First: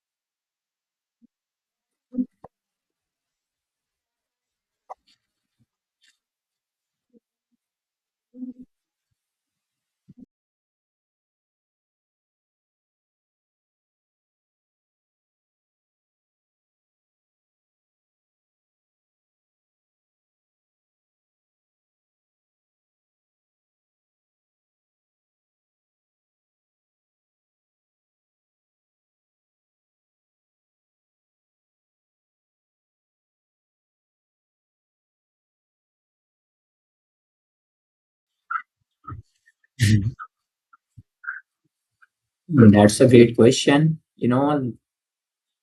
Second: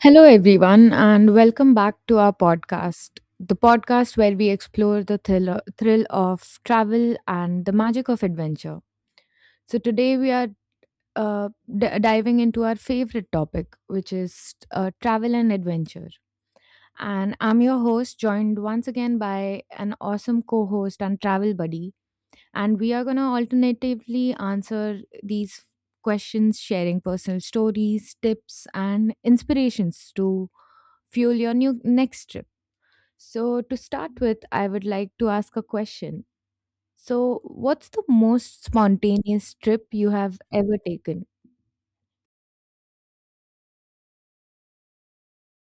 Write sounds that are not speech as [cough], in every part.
Hello, everyone, and welcome back to our [laughs] podcast. The podcast where we explore the thrill of travel and the magic of adventure. So, today we are diving into our favorite topic, which is travel and adventure. And I'm your host, joined once again by an awesome co host and travel buddy. And we are going to alternatively answer these questions, sharing personal stories, tips, and inspirations to fuel your new next trip. So, to start with, I would like to ask a question. So, what's the most spontaneous trip you have ever taken? Mm, that's a great question.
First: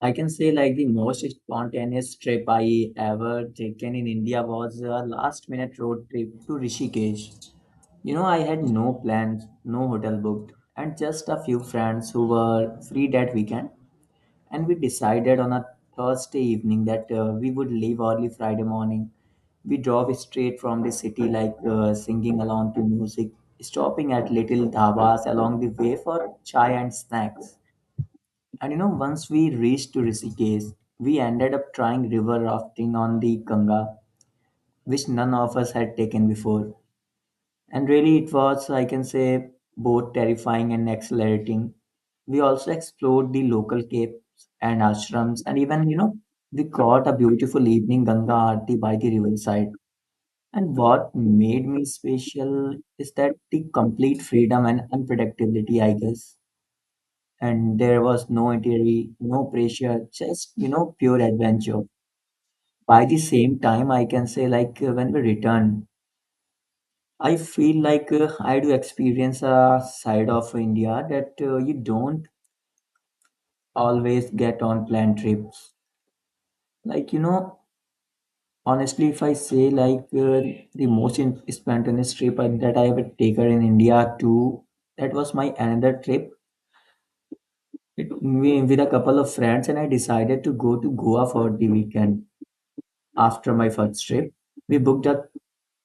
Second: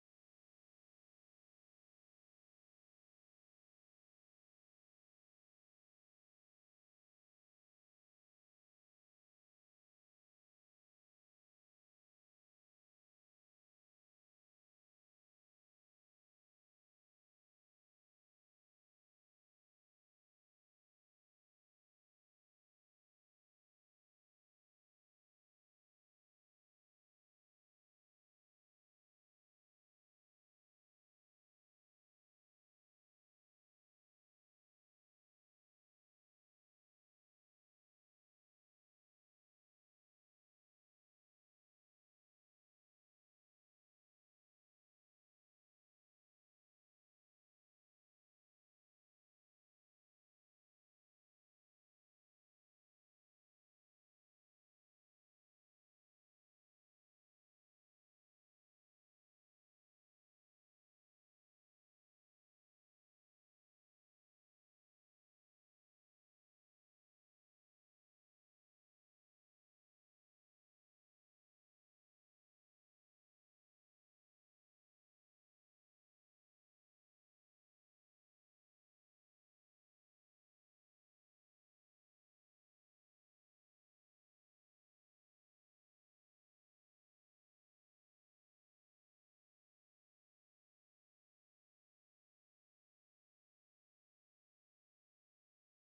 I can say the most spontaneous trip I ever taken in India was a last minute road trip to Rishikesh. You know, I had no plans, no hotel booked, and just a few friends who were free that weekend. And we decided on a Thursday evening that we would leave early Friday morning. We drove straight from the city, like singing along to music, stopping at little dhabas along the way for chai and snacks. And you know, once we reached to Rishikesh, we ended up trying river rafting on the Ganga, which none of us had taken before. And really, it was, I can say, both terrifying and exhilarating. We also explored the local caves and ashrams, and even, you know, we caught a beautiful evening Ganga Aarti by the riverside. And what made me special is that the complete freedom and unpredictability, I guess. And there was no theory, no pressure, just, you know, pure adventure. By the same time, I can say, when we return, I feel like I do experience a side of India that you don't always get on plane trips. Like, you know, honestly, if I say the most spontaneous trip that I ever taken in India to that was my another trip. It, we, with a couple of friends, and I decided to go to Goa for the weekend after my first trip. We booked up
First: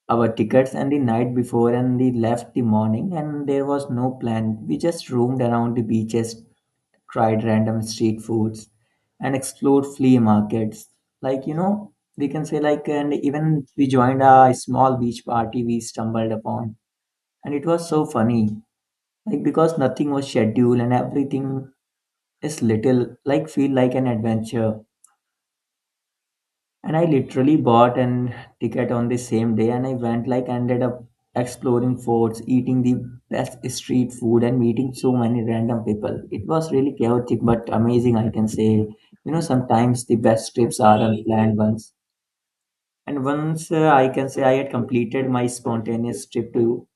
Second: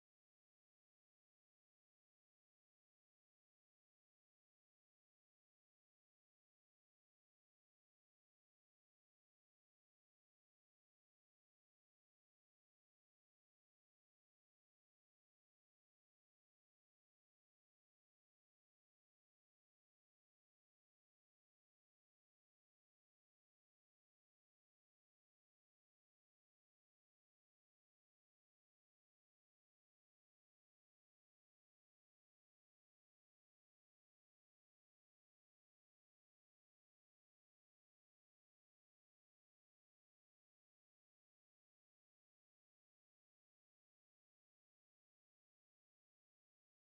our tickets and the night before, and we left the morning, and there was no plan. We just roamed around the beaches, tried random street foods, and explored flea markets. Like, you know, we can say like, and even we joined a small beach party we stumbled upon. And it was so funny, like because nothing was scheduled and everything is little, like feel like an adventure. And I literally bought an ticket on the same day and I went like ended up exploring forts, eating the best street food and meeting so many random people. It was really chaotic but amazing, I can say. You know, sometimes the best trips are unplanned ones. And once I can say I had completed my spontaneous trip to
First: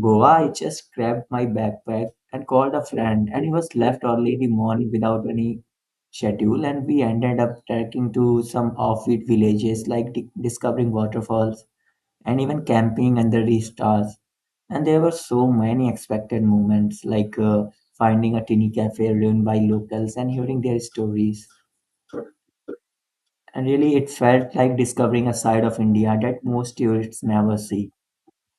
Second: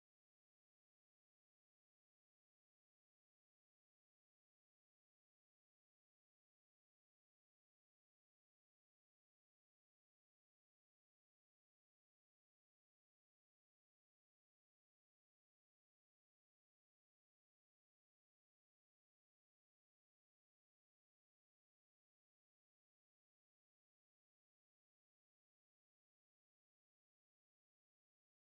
Goa, I just grabbed my backpack and called a friend, and he was left early in the morning without any schedule. And we ended up trekking to some offbeat villages, like discovering waterfalls and even camping under the stars. And there were so many expected moments, like finding a tiny cafe run by locals and hearing their stories. And really, it felt like discovering a side of India that most tourists never see.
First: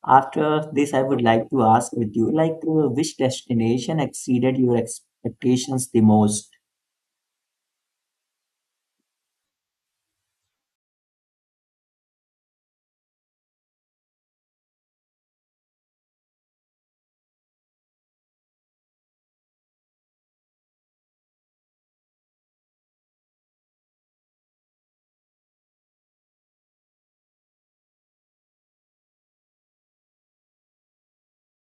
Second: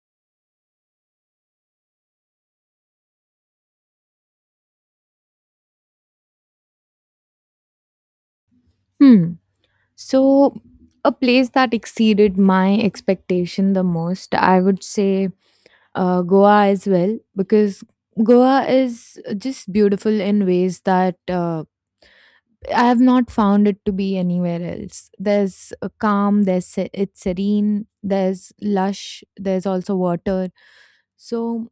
After this, I would like to ask with you, like, which destination exceeded your expectations the most? Hmm. So, a place that exceeded my expectation the most, I would say Goa as well, because Goa is just beautiful in ways that I have not found it to be anywhere else. There's a calm, it's serene, there's lush, there's also water. So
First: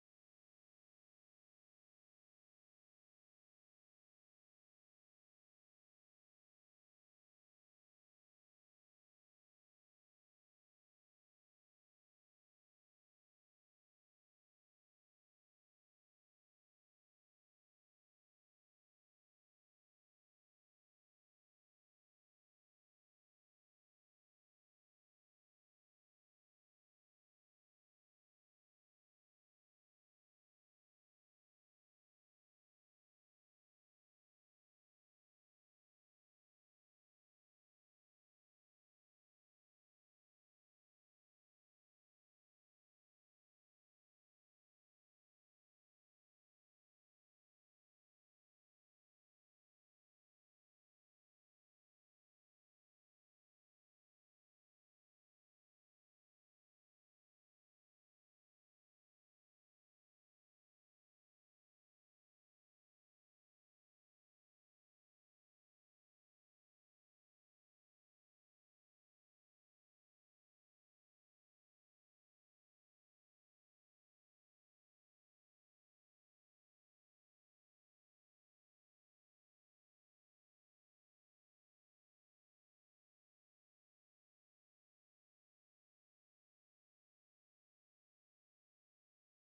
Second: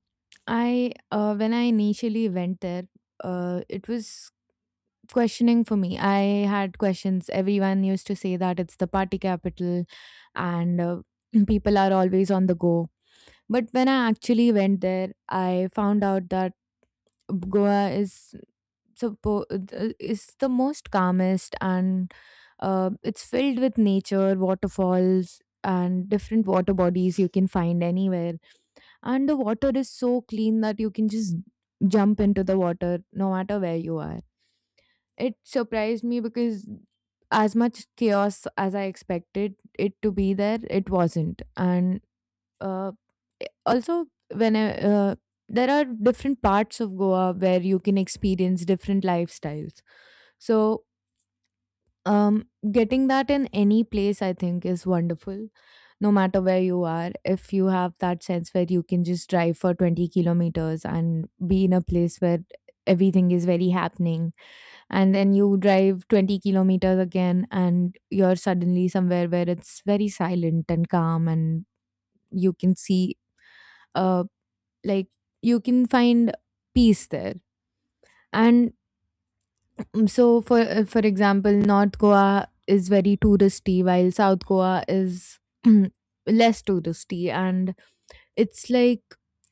I when I initially went there, it was questioning for me. I had questions. Everyone used to say that it's the party capital, and [clears throat] people are always on the go. But when I actually went there, I found out that Goa is is the most calmest, and it's filled with nature, waterfalls, and different water bodies you can find anywhere, and the water is so clean that you can just jump into the water no matter where you are. It surprised me because as much chaos as I expected it to be there, it wasn't. And uh, also, when I, uh, there are different parts of Goa where you can experience different lifestyles. So um getting that in any place I think is wonderful, no matter where you are, if you have that sense where you can just drive for 20 kilometers and be in a place where everything is very happening, and then you drive 20 kilometers again and you're suddenly somewhere where it's very silent and calm, and you can see, uh like you can find peace there. And so, for example, North Goa is very touristy, while South Goa is [clears throat] less touristy, and it's like,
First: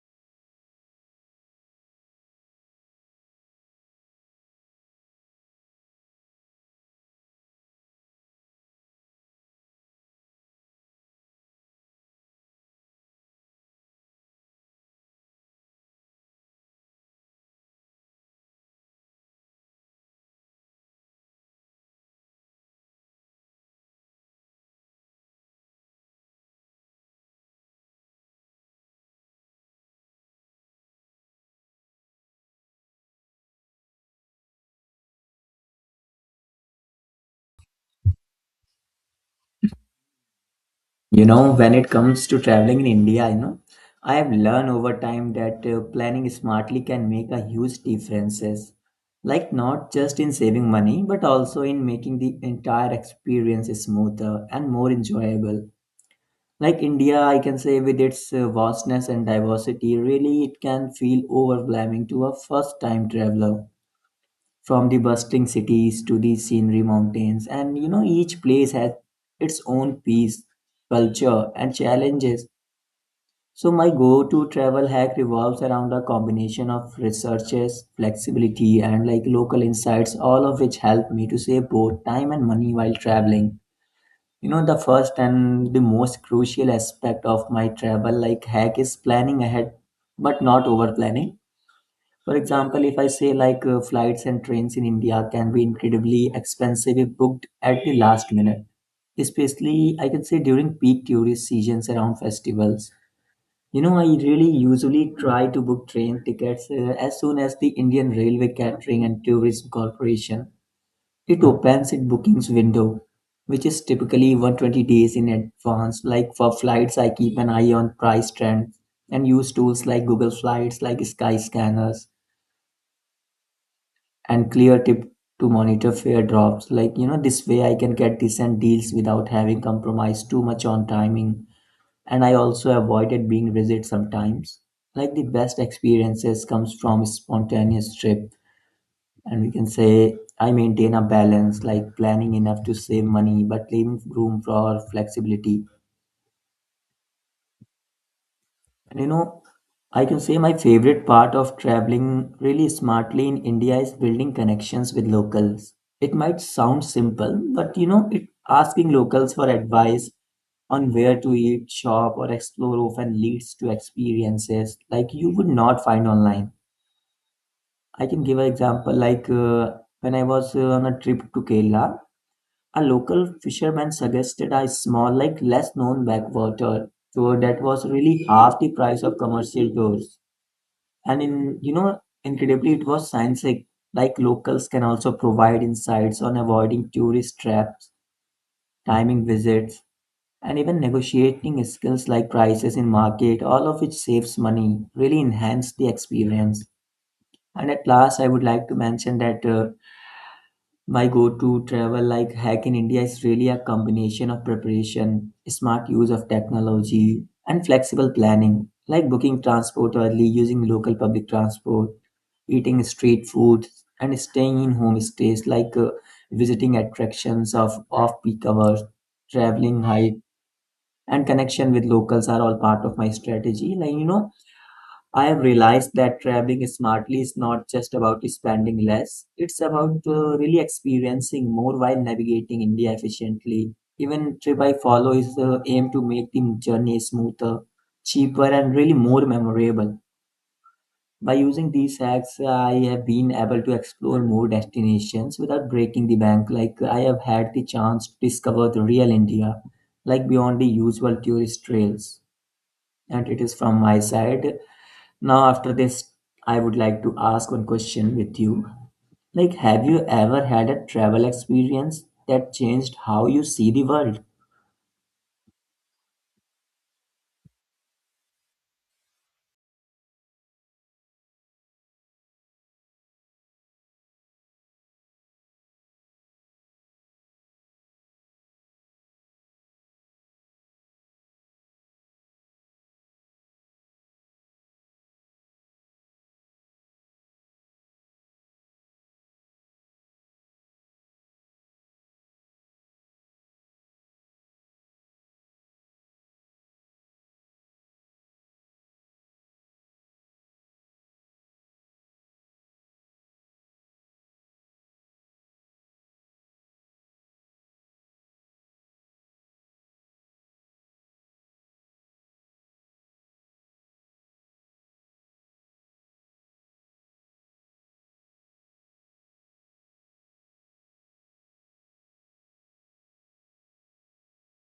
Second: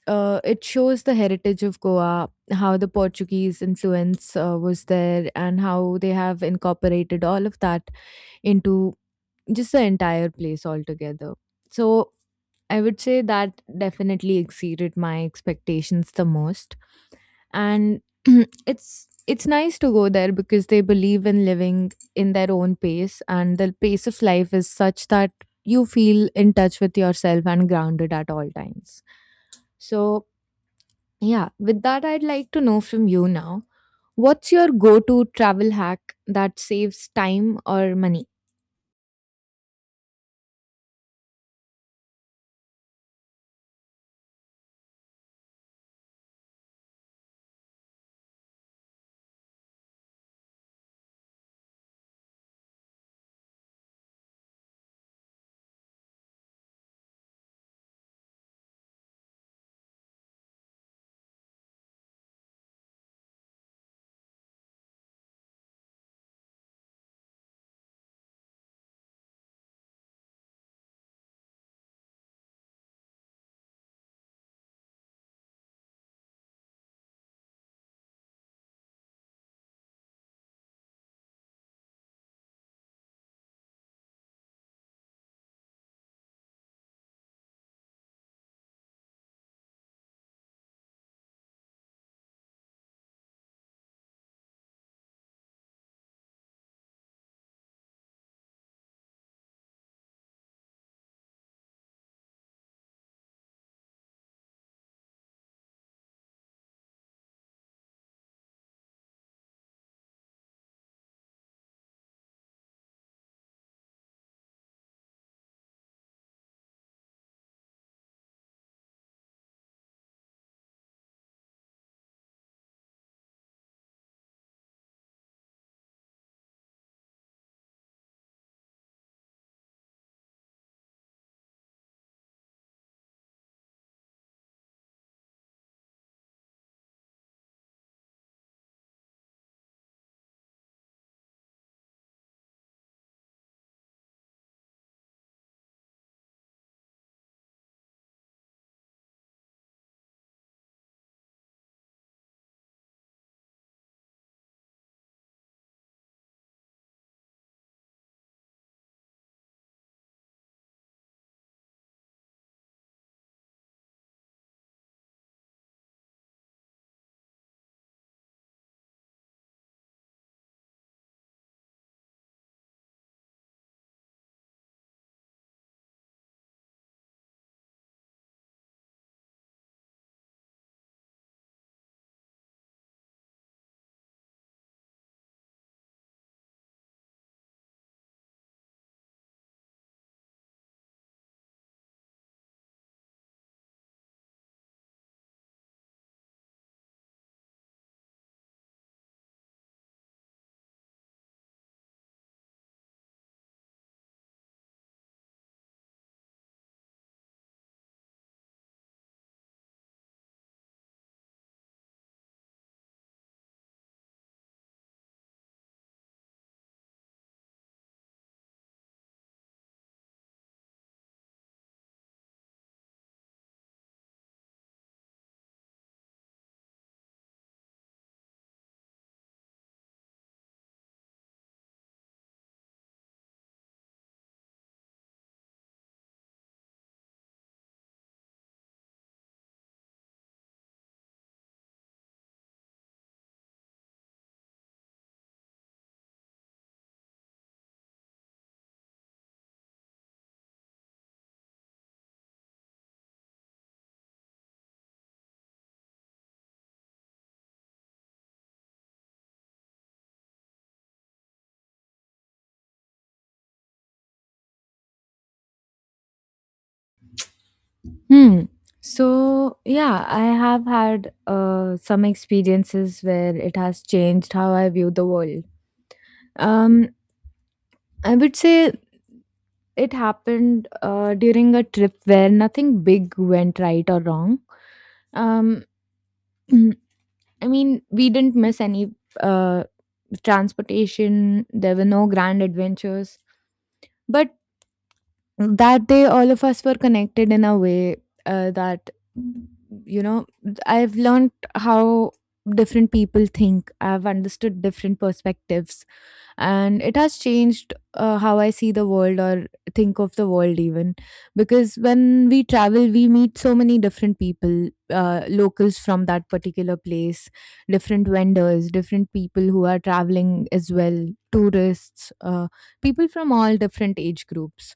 it shows the heritage of Goa, how the Portuguese influence was there, and how they have incorporated all of that into just the entire place altogether. So I would say that definitely exceeded my expectations the most, and [clears throat] it's nice to go there because they believe in living in their own pace, and the pace of life is such that you feel in touch with yourself and grounded at all times. So yeah, with that, I'd like to know from you now, what's your go-to travel hack that saves time or money? You know, when it comes to traveling in India, you know, I have learned over time that planning smartly can make a huge differences. Like, not just in saving money, but also in making the entire experience smoother and more enjoyable. Like India, I can say with its vastness and diversity, really it can feel overwhelming to a first-time traveler from the bustling cities to the scenery mountains. And you know each place has its own peace, culture and challenges. So my go-to travel hack revolves around a combination of researches, flexibility and like local insights, all of which help me to save both time and money while traveling. You know, the first and the most crucial aspect of my travel like hack is planning ahead, but not over planning. For example, if I say like flights and trains in India can be incredibly expensive if booked at the last minute, especially I can say during peak tourist seasons around festivals. You know, I really usually try to book train tickets as soon as the Indian Railway Catering and Tourism Corporation it opens its bookings window, which is typically 120 days in advance. Like for flights, I keep an eye on price trends and use tools like Google Flights, like Skyscanners and clear tip, to monitor fare drops. Like, you know, this way I can get decent deals without having compromised too much on timing. And I also avoided being rigid sometimes. Like the best experiences comes from spontaneous trip. And we can say I maintain a balance, like planning enough to save money, but leaving room for flexibility. And you know, I can say my favorite part of traveling really smartly in India is building connections with locals. It might sound simple, but you know, it asking locals for advice on where to eat, shop, or explore often leads to experiences like you would not find online. I can give an example like when I was on a trip to Kerala, a local fisherman suggested a small, like less known backwater tour that was really half the price of commercial tours. And in, you know, incredibly, it was science like locals can also provide insights on avoiding tourist traps, timing visits, and even negotiating skills like prices in market, all of which saves money, really enhance the experience. And at last, I would like to mention that my go-to travel like hack in India is really a combination of preparation, smart use of technology, and flexible planning, like booking transport early, using local public transport, eating street food, and staying in homestays like visiting attractions of off-peak hours, traveling high, and connection with locals are all part of my strategy. Like, you know, I have realized that traveling smartly is not just about spending less, it's about really experiencing more while navigating India efficiently. Even trip I follow is aim to make the journey smoother, cheaper, and really more memorable. By using these hacks, I have been able to explore more destinations without breaking the bank. Like I have had the chance to discover the real India, like beyond the usual tourist trails. And it is from my side. Now, after this, I would like to ask one question with you. Like, have you ever had a travel experience that changed how you see the world? Hmm. So, yeah, I have had some experiences where it has changed how I view the world. Um, I would say it happened during a trip where nothing big went right or wrong. Um, [clears throat] I mean, we didn't miss any uh, transportation, there were no grand adventures. But that day, all of us were connected in a way that, you know, I've learned how different people think, I've understood different perspectives. And it has changed how I see the world, or think of the world even, because when we travel we meet so many different people, locals from that particular place, different vendors, different people who are traveling as well, tourists, people from all different age groups.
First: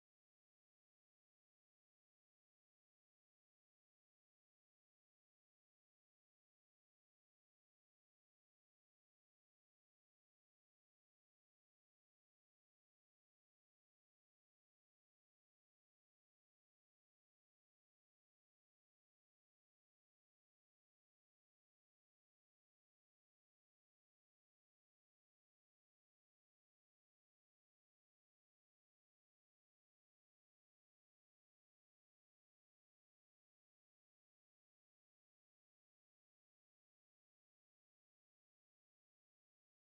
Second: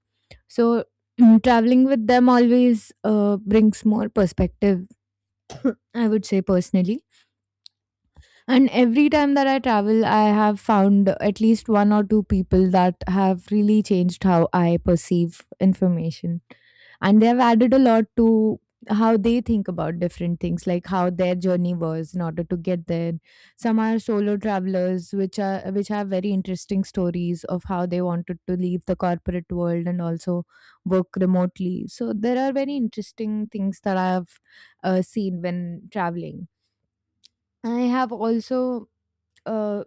So [clears throat] traveling with them always brings more perspective, I would say personally. And every time that I travel, I have found at least one or two people that have really changed how I perceive information. And they have added a lot to how they think about different things, like how their journey was in order to get there. Some are solo travelers, which have very interesting stories of how they wanted to leave the corporate world and also work remotely. So there are very interesting things that I have seen when traveling. I have also uh,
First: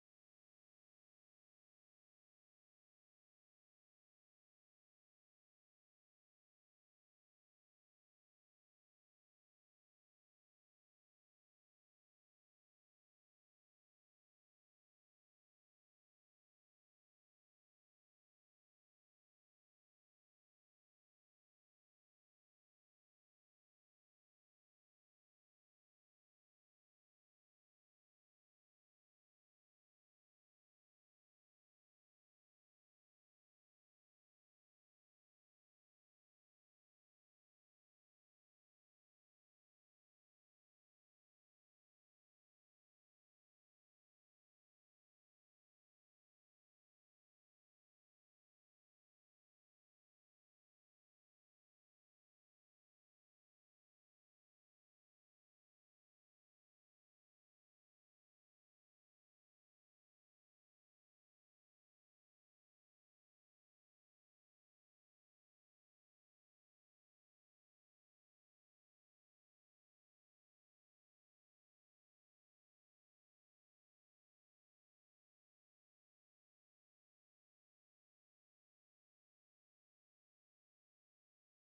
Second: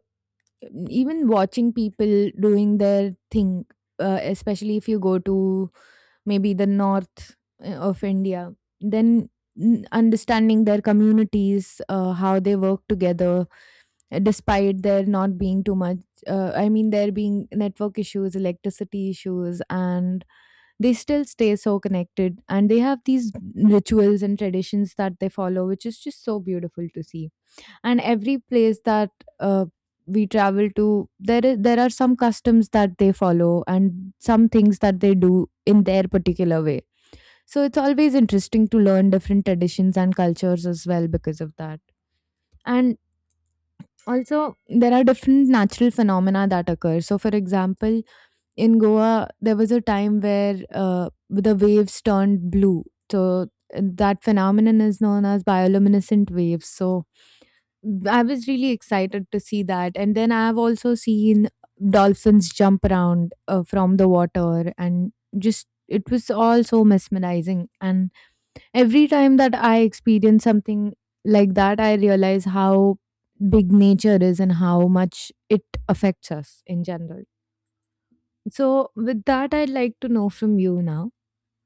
even watching people doing their thing, especially if you go to maybe the north of India, then understanding their communities, how they work together, despite there not being too much. I mean, there being network issues, electricity issues, and they still stay so connected. And they have these rituals and traditions that they follow, which is just so beautiful to see. And every place that uh, we travel to, there are some customs that they follow and some things that they do in their particular way. So it's always interesting to learn different traditions and cultures as well because of that. And also there are different natural phenomena that occur. So for example, in Goa there was a time where the waves turned blue. So that phenomenon is known as bioluminescent waves. So I was really excited to see that. And then I've also seen dolphins jump around from the water, and just it was all so mesmerizing. And every time that I experience something like that, I realize how big nature is and how much it affects us in general. So, with that, I'd like to know from you now,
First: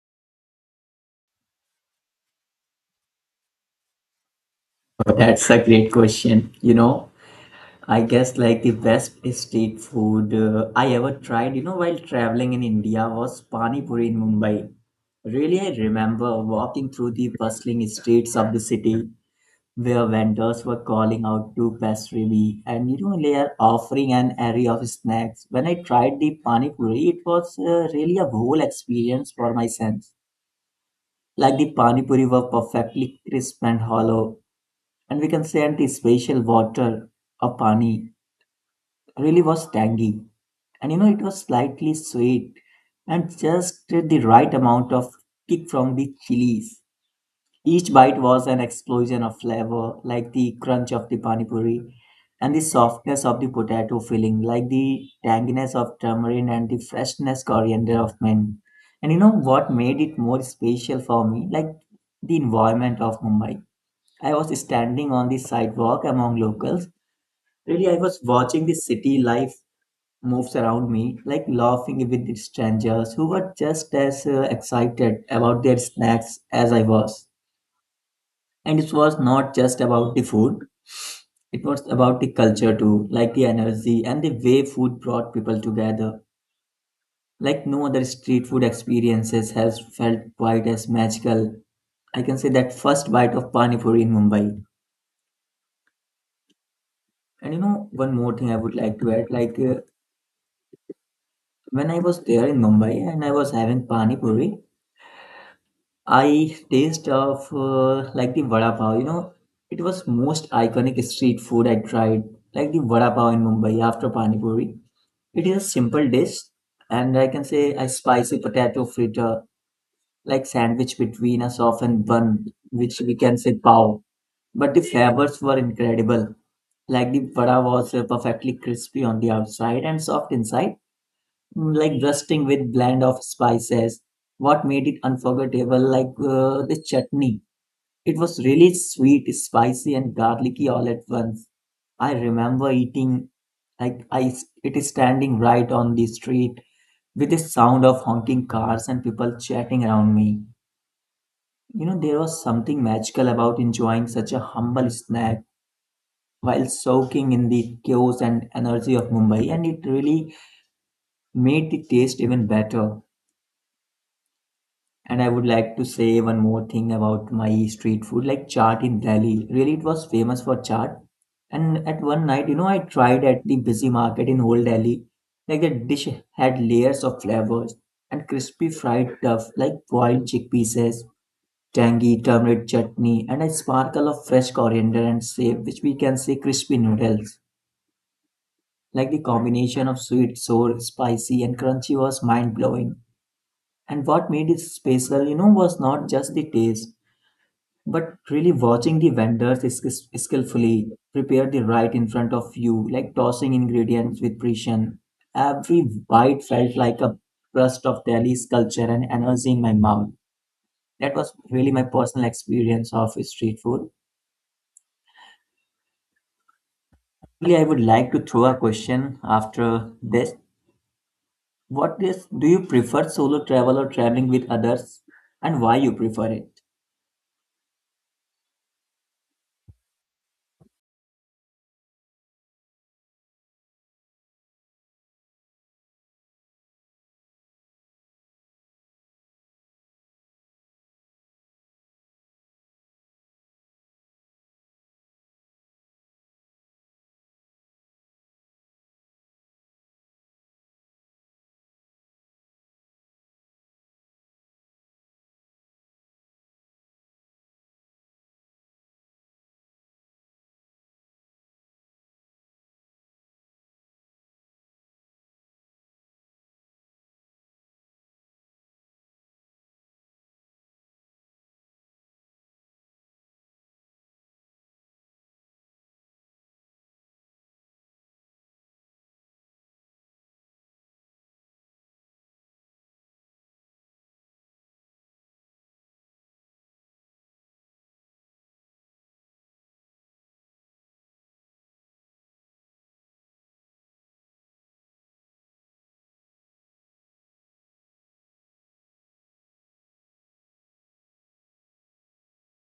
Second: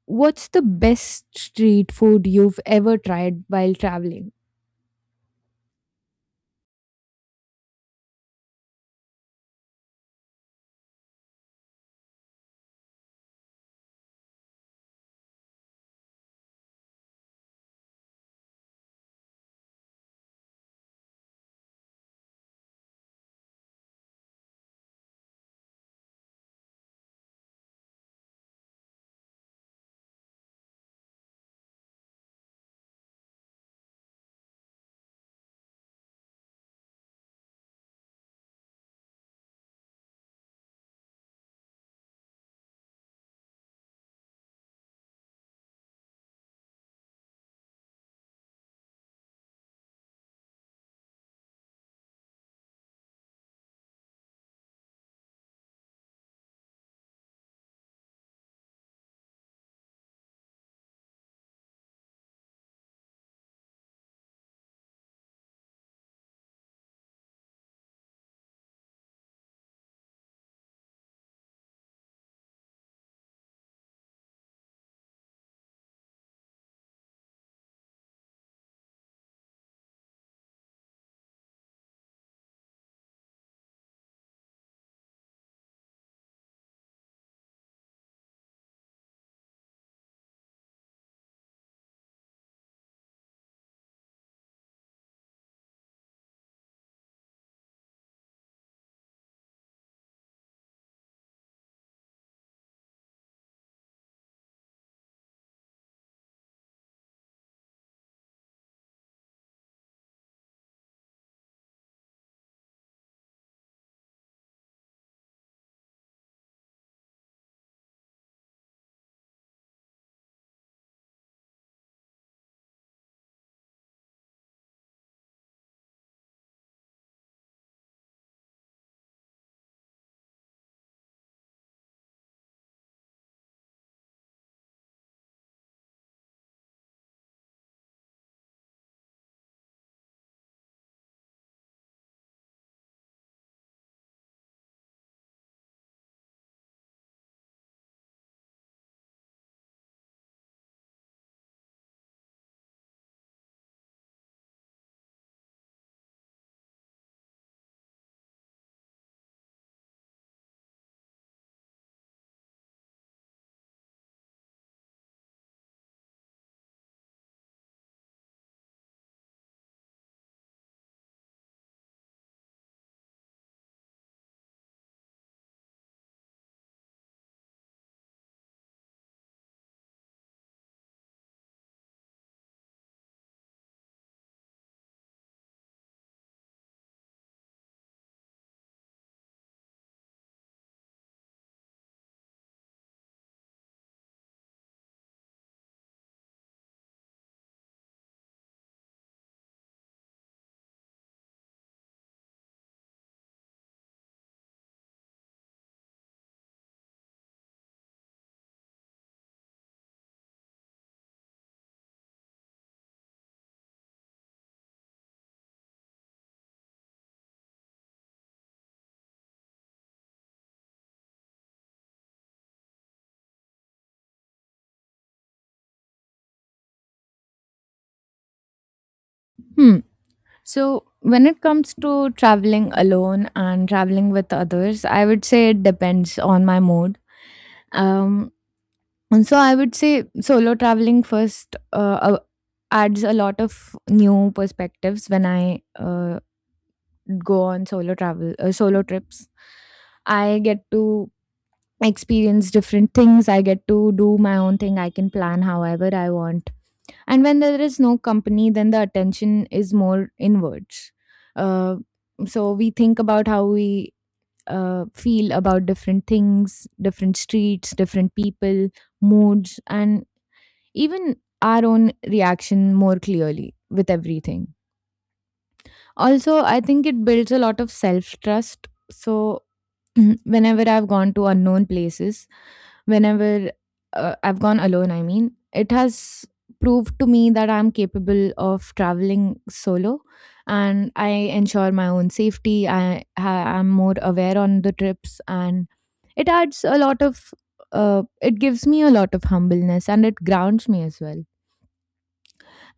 what's the best street food you've ever tried while traveling? [laughs] That's a great question, you know. I guess like the best street food I ever tried, you know, while traveling in India was Pani Puri in Mumbai. Really, I remember walking through the bustling streets of the city where vendors were calling out to pastry, and you know they are offering an array of snacks. When I tried the Pani Puri, it was really a whole experience for my sense. Like the Pani Puri were perfectly crisp and hollow, and we can say and the special water of Pani really was tangy. And you know, it was slightly sweet and just the right amount of kick from the chilies. Each bite was an explosion of flavor, like the crunch of the pani puri and the softness of the potato filling, like the tanginess of tamarind and the freshness coriander of mint. And you know what made it more special for me? Like the environment of Mumbai. I was standing on the sidewalk among locals. Really, I was watching the city life moves around me, like laughing with strangers who were just as excited about their snacks as I was. And it was not just about the food, it was about the culture too, like the energy and the way food brought people together. Like no other street food experiences has felt quite as magical. I can say that first bite of Pani Puri in Mumbai. And you know, one more thing I would like to add, when I was there in Mumbai and I was having Pani Puri, I taste of like the vada pav. You know, it was most iconic street food I tried, like the vada pav in Mumbai after pani puri. It is a simple dish, and I can say a spicy potato fritter, like sandwich between a softened bun, which we can say pav. But the flavors were incredible. Like the vada was perfectly crispy on the outside and soft inside, like dusting with blend of spices. What made it unforgettable, like the chutney it was really sweet, spicy, and garlicky all at once. I remember eating like it is standing right on the street with the sound of honking cars and people chatting around me. You know, there was something magical about enjoying such a humble snack while soaking in the chaos and energy of Mumbai, and it really made the taste even better. And I would like to say one more thing about my street food, like chaat in Delhi. Really, it was famous for chaat. And at one night, you know, I tried at the busy market in whole Delhi. Like the dish had layers of flavors and crispy fried stuff like boiled chickpeas, tangy turmeric chutney, and a sparkle of fresh coriander and save, which we can say crispy noodles. Like the combination of sweet, sour, spicy, and crunchy was mind blowing. And what made it special, you know, was not just the taste but really watching the vendors skillfully prepare the right in front of you, like tossing ingredients with precision. Every bite felt like a burst of Delhi's culture and energy in my mouth. That was really my personal experience of street food. Really, I would like to throw a question after this. What is, do you prefer solo travel or traveling with others, and why you prefer it? Hmm. So, when it comes to traveling alone and traveling with others, I would say it depends on my mood. Um, and so I would say solo traveling first adds a lot of new perspectives when I go on solo travel, solo trips. I get to experience different things. I get to do my own thing. I can plan however I want, and when there is no company, then the attention is more inwards. Uh, so we think about how we feel about different things, different streets, different people, moods, and even our own reaction more clearly with everything. Also, I think it builds a lot of self trust. So Mhm. Whenever I've gone to unknown places, whenever I've gone alone, I mean, it has proved to me that I'm capable of traveling solo and I ensure my own safety. I am more aware on the trips, and it adds a lot of, it gives me a lot of humbleness and it grounds me as well.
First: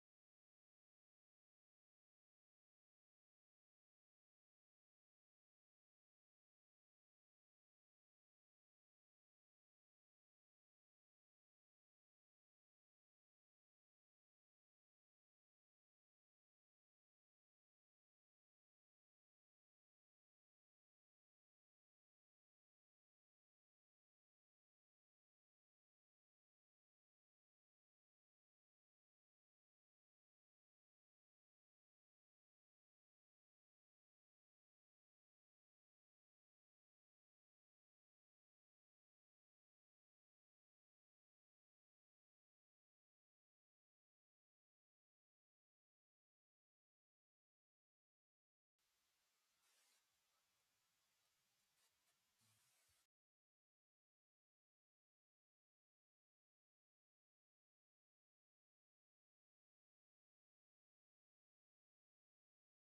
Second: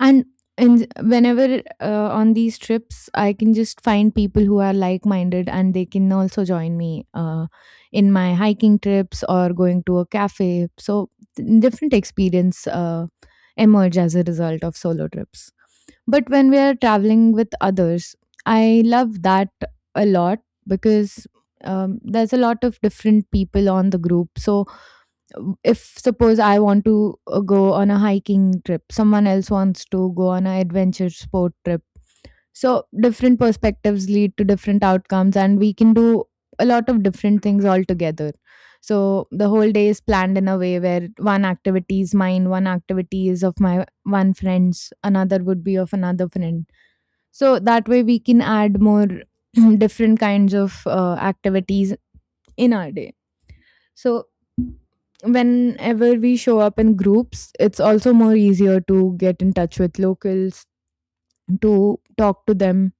And whenever on these trips, I can just find people who are like minded, and they can also join me in my hiking trips or going to a cafe. So different experience emerge as a result of solo trips. But when we are traveling with others, I love that a lot, because there's a lot of different people on the group. So if suppose I want to go on a hiking trip, someone else wants to go on an adventure sport trip. So different perspectives lead to different outcomes, and we can do a lot of different things all together. So the whole day is planned in a way where one activity is mine, one activity is of my one friend's, another would be of another friend. So that way we can add more [clears throat] different kinds of activities in our day. So whenever we show up in groups, it's also more easier to get in touch with locals, to talk to them.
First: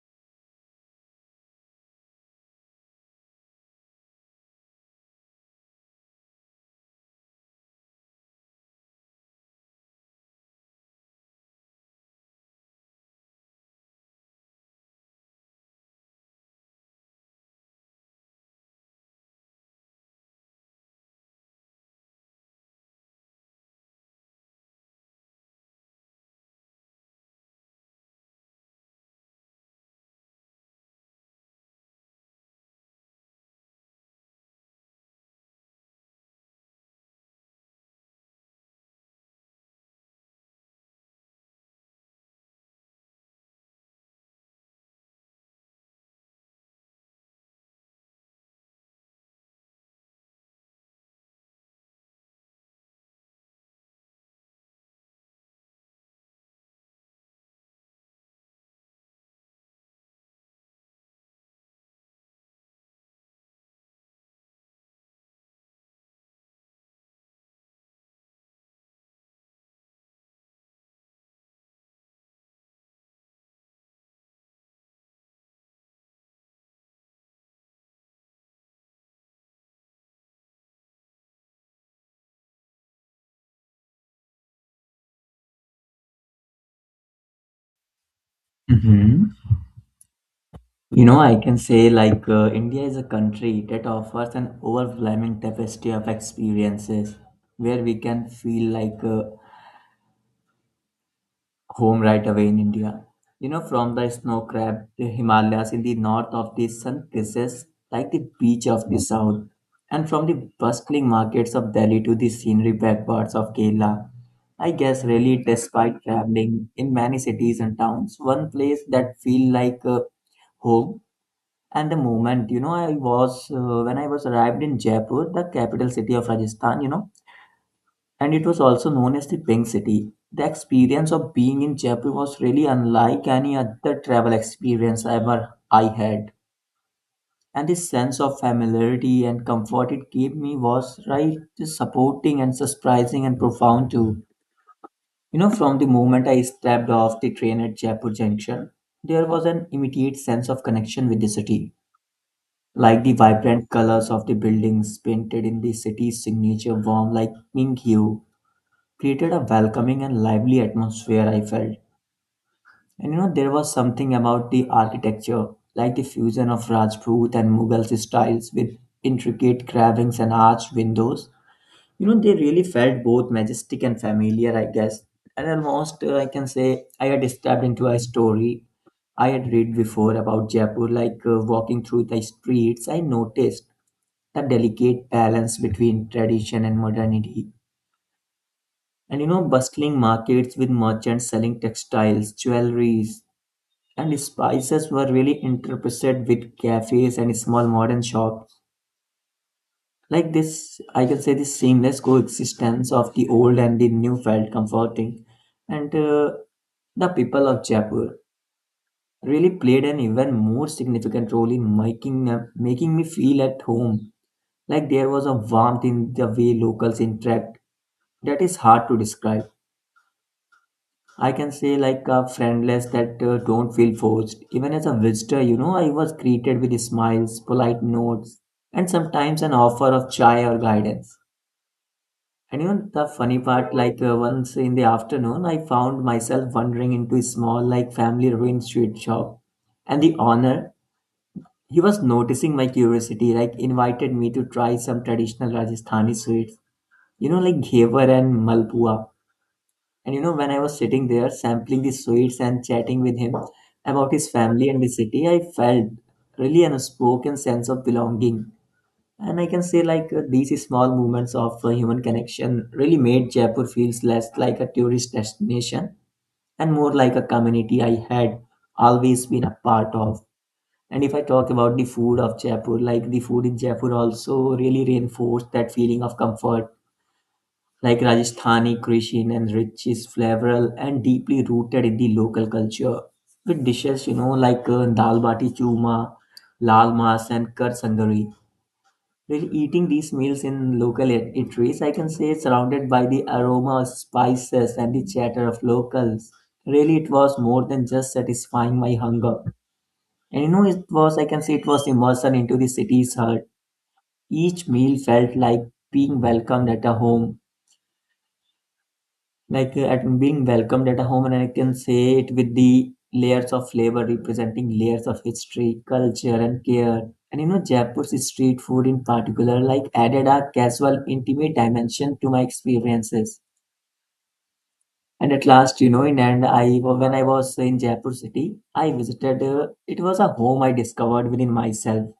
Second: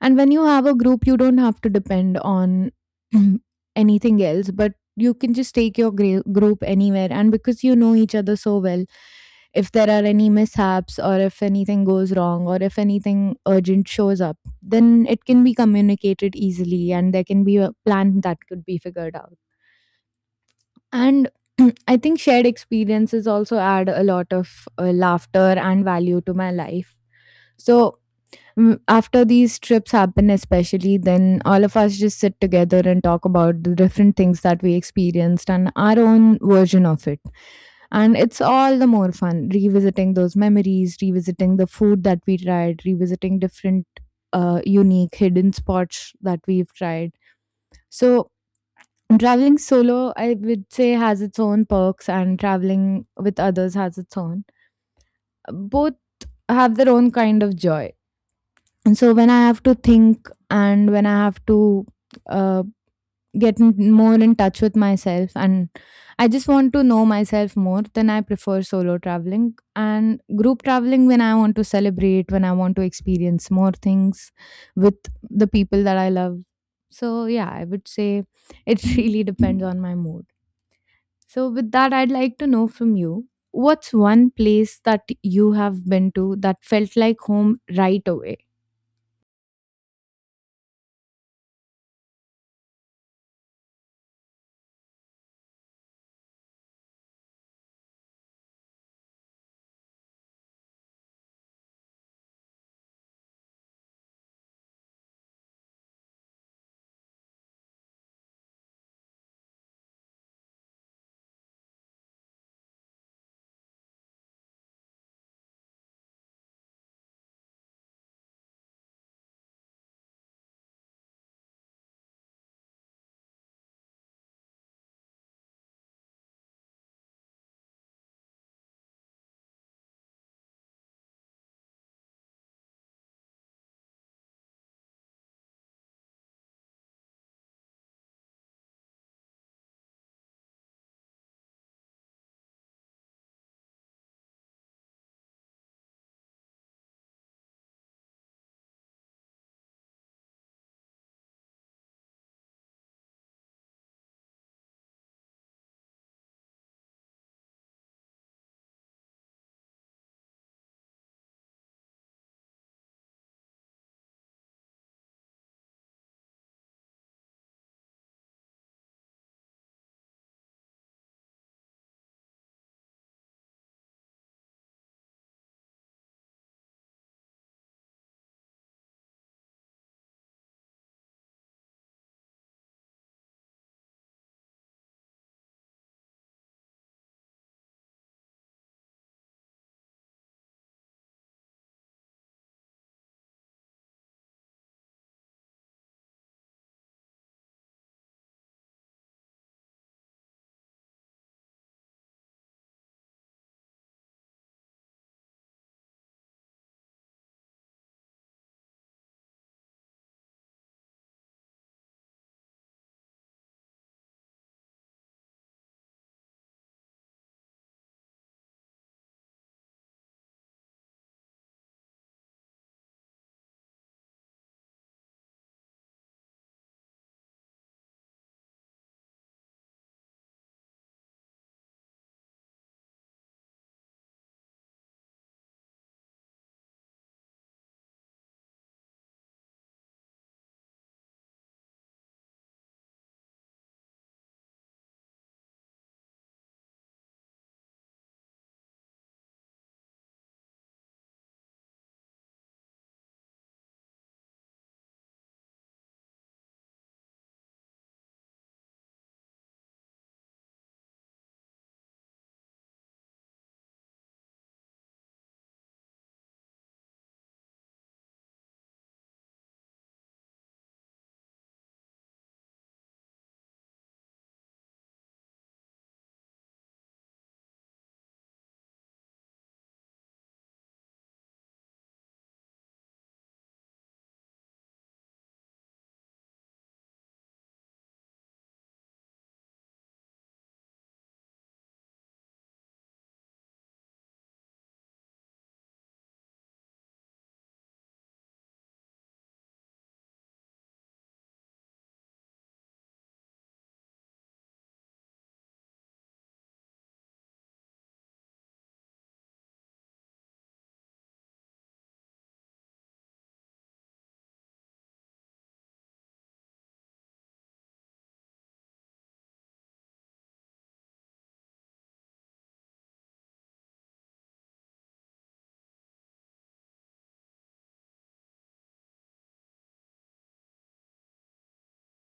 And when you have a group, you don't have to depend on [clears throat] anything else, but you can just take your group anywhere. And because you know each other so well, if there are any mishaps, or if anything goes wrong, or if anything urgent shows up, then it can be communicated easily and there can be a plan that could be figured out. And [clears throat] I think shared experiences also add a lot of laughter and value to my life. So, after these trips happen, especially, then all of us just sit together and talk about the different things that we experienced and our own version of it. And it's all the more fun revisiting those memories, revisiting the food that we tried, revisiting different unique hidden spots that we've tried. So, traveling solo, I would say, has its own perks, and traveling with others has its own. Both have their own kind of joy. And so, when I have to think and when I have to uh, get more in touch with myself, and I just want to know myself more, then I prefer solo traveling. And group traveling, when I want to celebrate, when I want to experience more things with the people that I love. So, yeah, I would say it [laughs] really depends on my mood. So, with that, I'd like to know from you, what's one place that you have been to that felt like home right away? Mhm. You know, I can say like India is a country that offers an overwhelming tapestry of experiences where we can feel like home right away in India. You know, from the snow crab, the Himalayas in the north of the sun kisses like the beach of the south, and from the bustling markets of Delhi to the scenery backwards of Kerala. I guess really, despite traveling in many cities and towns, one place that feel like home, and the moment, you know, I was when I was arrived in Jaipur, the capital city of Rajasthan, you know, and it was also known as the Pink City. The experience of being in Jaipur was really unlike any other travel experience ever I had, and this sense of familiarity and comfort it gave me was right, just supporting and surprising and profound too. You know, from the moment I stepped off the train at Jaipur Junction, there was an immediate sense of connection with the city. Like, the vibrant colors of the buildings painted in the city's signature warm, like, pink hue created a welcoming and lively atmosphere, I felt. And you know, there was something about the architecture, like the fusion of Rajput and Mughal styles with intricate carvings and arched windows, you know, they really felt both majestic and familiar, I guess. And almost, I can say I had stepped into a story I had read before about Jaipur. Like, walking through the streets, I noticed that delicate balance between tradition and modernity. And you know, bustling markets with merchants selling textiles, jewelries, and spices were really interpreted with cafes and small modern shops. Like this, I can say this seamless coexistence of the old and the new felt comforting. And the people of Jaipur really played an even more significant role in making, making me feel at home. Like, there was a warmth in the way locals interact that is hard to describe. I can say like a friendless that don't feel forced. Even as a visitor, you know, I was greeted with smiles, polite notes, and sometimes an offer of chai or guidance. And you know, the funny part, like once in the afternoon, I found myself wandering into a small, like family run sweet shop, and the owner, he was noticing my curiosity, like invited me to try some traditional Rajasthani sweets, you know, like ghevar and malpua. And you know, when I was sitting there sampling the sweets and chatting with him about his family and the city, I felt really an unspoken sense of belonging. And I can say, like, these small moments of human connection really made Jaipur feels less like a tourist destination and more like a community I had always been a part of. And if I talk about the food of Jaipur, like the food in Jaipur also really reinforced that feeling of comfort. Like, Rajasthani cuisine and rich is flavoural and deeply rooted in the local culture. With dishes, you know, like dal bati churma, lal mas, and kar sangari. Really eating these meals in eateries, I can say, surrounded by the aroma of spices and the chatter of locals. Really, it was more than just satisfying my hunger, and you know, it was, I can say, it was immersion into the city's heart. Each meal felt like being welcomed at a home, and I can say it with the layers of flavor representing layers of history, culture, and care. And you know, Jaipur's street food in particular, like added a casual, intimate dimension to my experiences. And at last, you know, in end, I when I was in Jaipur city, I visited. It was a home I discovered within myself.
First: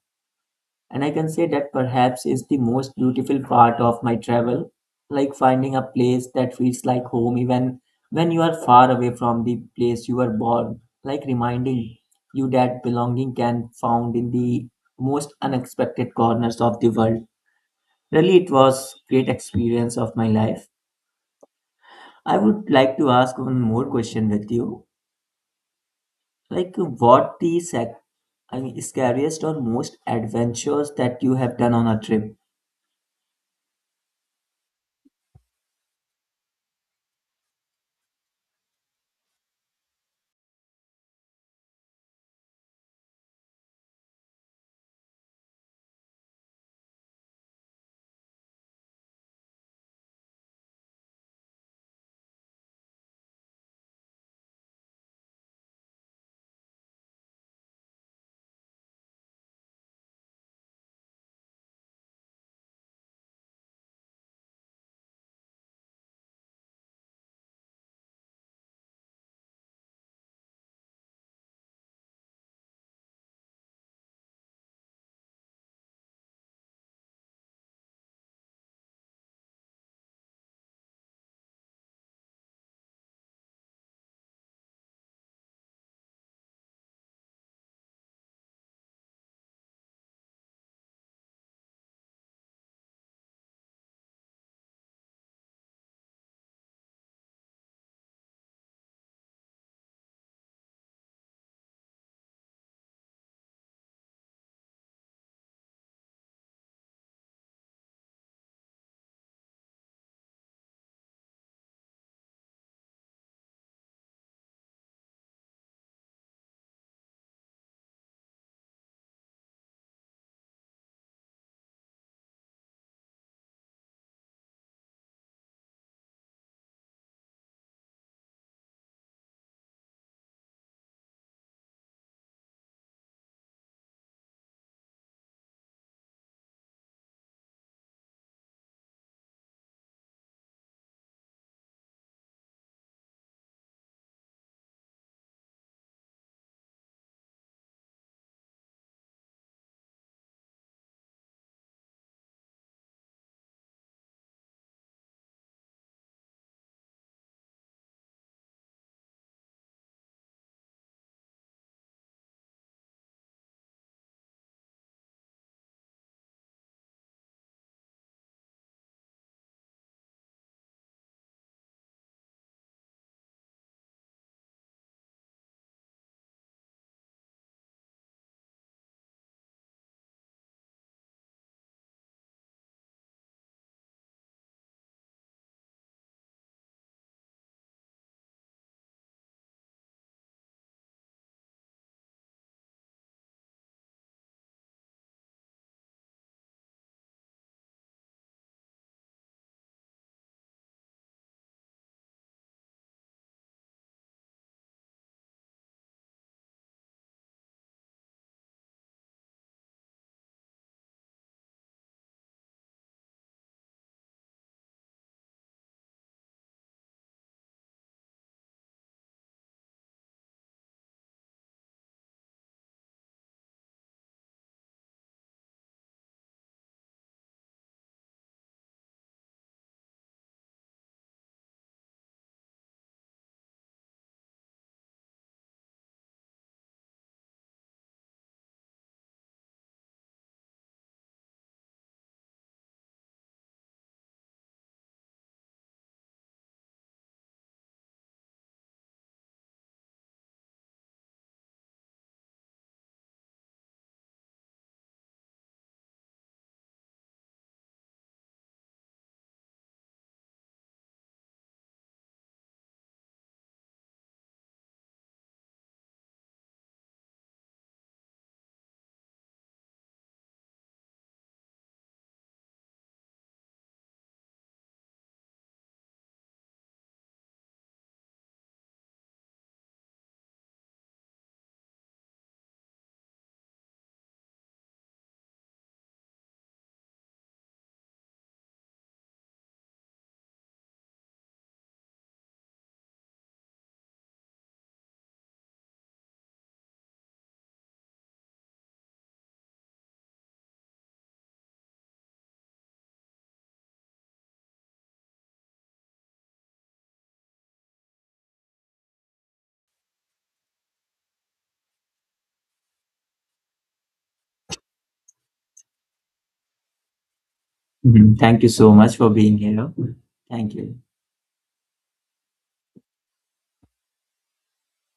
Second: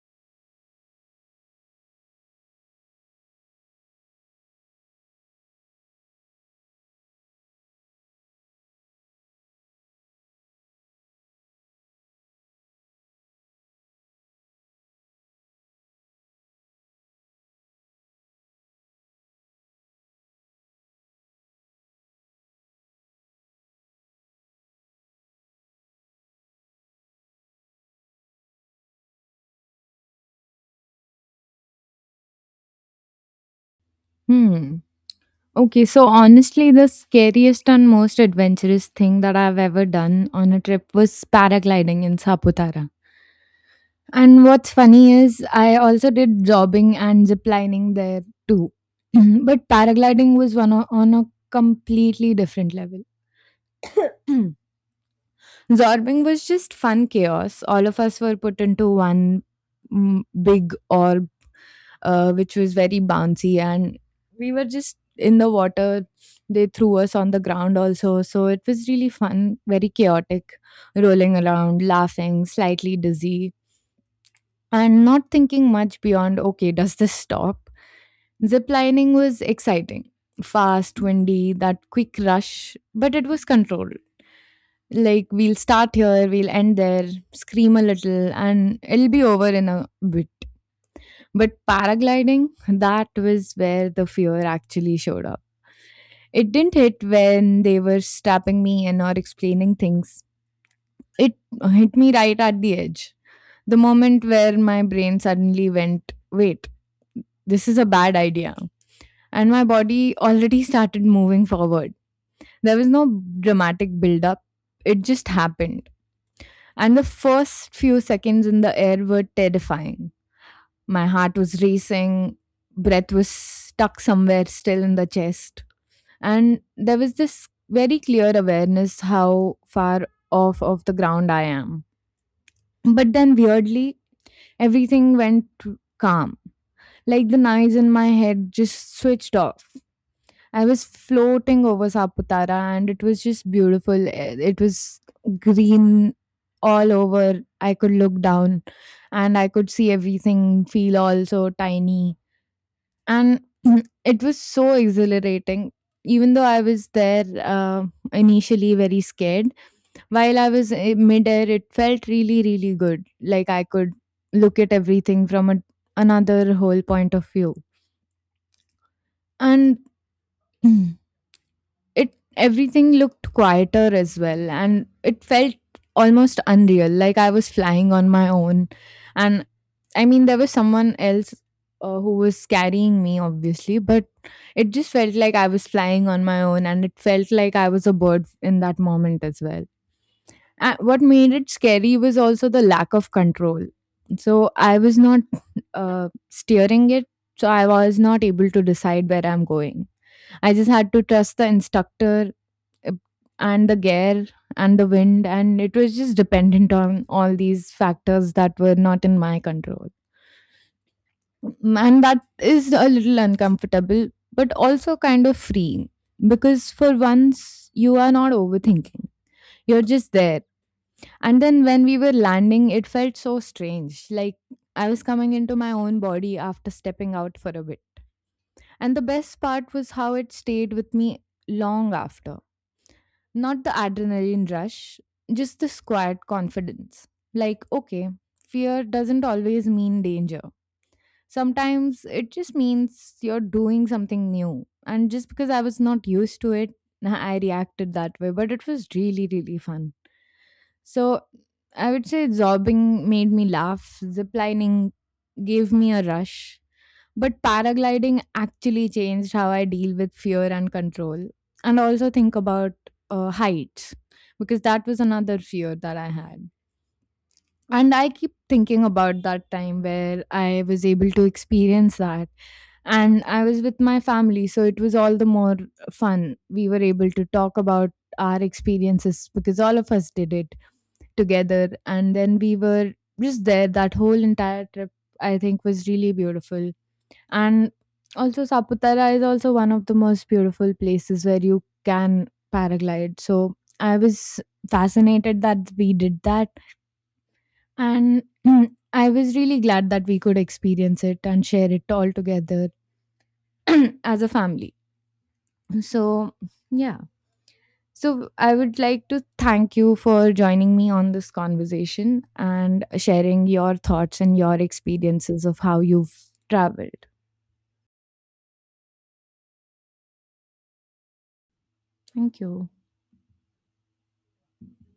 And I can say that perhaps is the most beautiful part of my travel, like finding a place that feels like home even when you are far away from the place you were born, like reminding you that belonging can found in the most unexpected corners of the world. Really, it was great experience of my life. I would like to ask one more question with you. Like, I mean, scariest or most adventures that you have done on a trip? Hmm. Okay, so honestly, the scariest and most adventurous thing that I've ever done on a trip was paragliding in Saputara. And what's funny is I also did jobbing and ziplining there too. [clears throat] But paragliding was on a completely different level. [clears throat] Zorbing was just fun chaos. All of us were put into one big orb, which was very bouncy, and we were just in the water. They threw us on the ground also, so it was really fun, very chaotic, rolling around, laughing, slightly dizzy, and not thinking much beyond, okay, does this stop? Ziplining was exciting, fast, windy, that quick rush, but it was controlled. Like, we'll start here, we'll end there, scream a little, and it'll be over in a bit. But paragliding, that was where the fear actually showed up. It didn't hit when they were strapping me in or explaining things, it hit me right at the edge. The moment where my brain suddenly went, wait, this is a bad idea. And my body already started moving forward. There was no dramatic build up, it just happened. And the first few seconds in the air were terrifying. My heart was racing, breath was stuck somewhere still in the chest. And there was this very clear awareness how far off of the ground I am. But then, weirdly, everything went calm. Like, the noise in my head just switched off. I was floating over Saputara and it was just beautiful. It was green all over. I could look down and I could see everything, feel all so tiny. And [clears throat] it was so exhilarating. Even though I was there initially very scared, while I was midair, it felt really, really good. Like, I could look at everything from another whole point of view. And [clears throat] it everything looked quieter as well, and it felt almost unreal, like I was flying on my own. And I mean, there was someone else who was carrying me obviously, but it just felt like I was flying on my own, and it felt like I was a bird in that moment as well. What made it scary was also the lack of control. So I was not steering it, so I was not able to decide where I'm going. I just had to trust the instructor, ab- and the gear and the wind, and it was just dependent on all these factors that were not in my control. And that is a little uncomfortable, but also kind of freeing, because for once you are not overthinking, you're just there. And then when we were landing, it felt so strange, like I was coming into my own body after stepping out for a bit. And the best part was how it stayed with me long after. Not the adrenaline rush, just this quiet confidence. Like, okay, fear doesn't always mean danger. Sometimes it just means you're doing something new. And just because I was not used to it, [laughs] I reacted that way. But it was really, really fun. So I would say zorbing made me laugh, ziplining gave me a rush, but paragliding actually changed how I deal with fear and control, and also think about heights, because that was another fear that I had. And I keep thinking about that time where I was able to experience that. And I was with my family, so it was all the more fun. We were able to talk about our experiences because all of us did it together, and then we were just there. That whole entire trip, I think, was really beautiful. And also, Saputara is also one of the most beautiful places where you can paraglide, so I was fascinated that we did that. And [clears throat] I was really glad that we could experience it and share it all together [clears throat] as a family. So, yeah. So I would like to thank you for joining me on this conversation and sharing your thoughts and your experiences of how you've traveled. Mhm. Thank you so much for being here. Thank you. Thank you.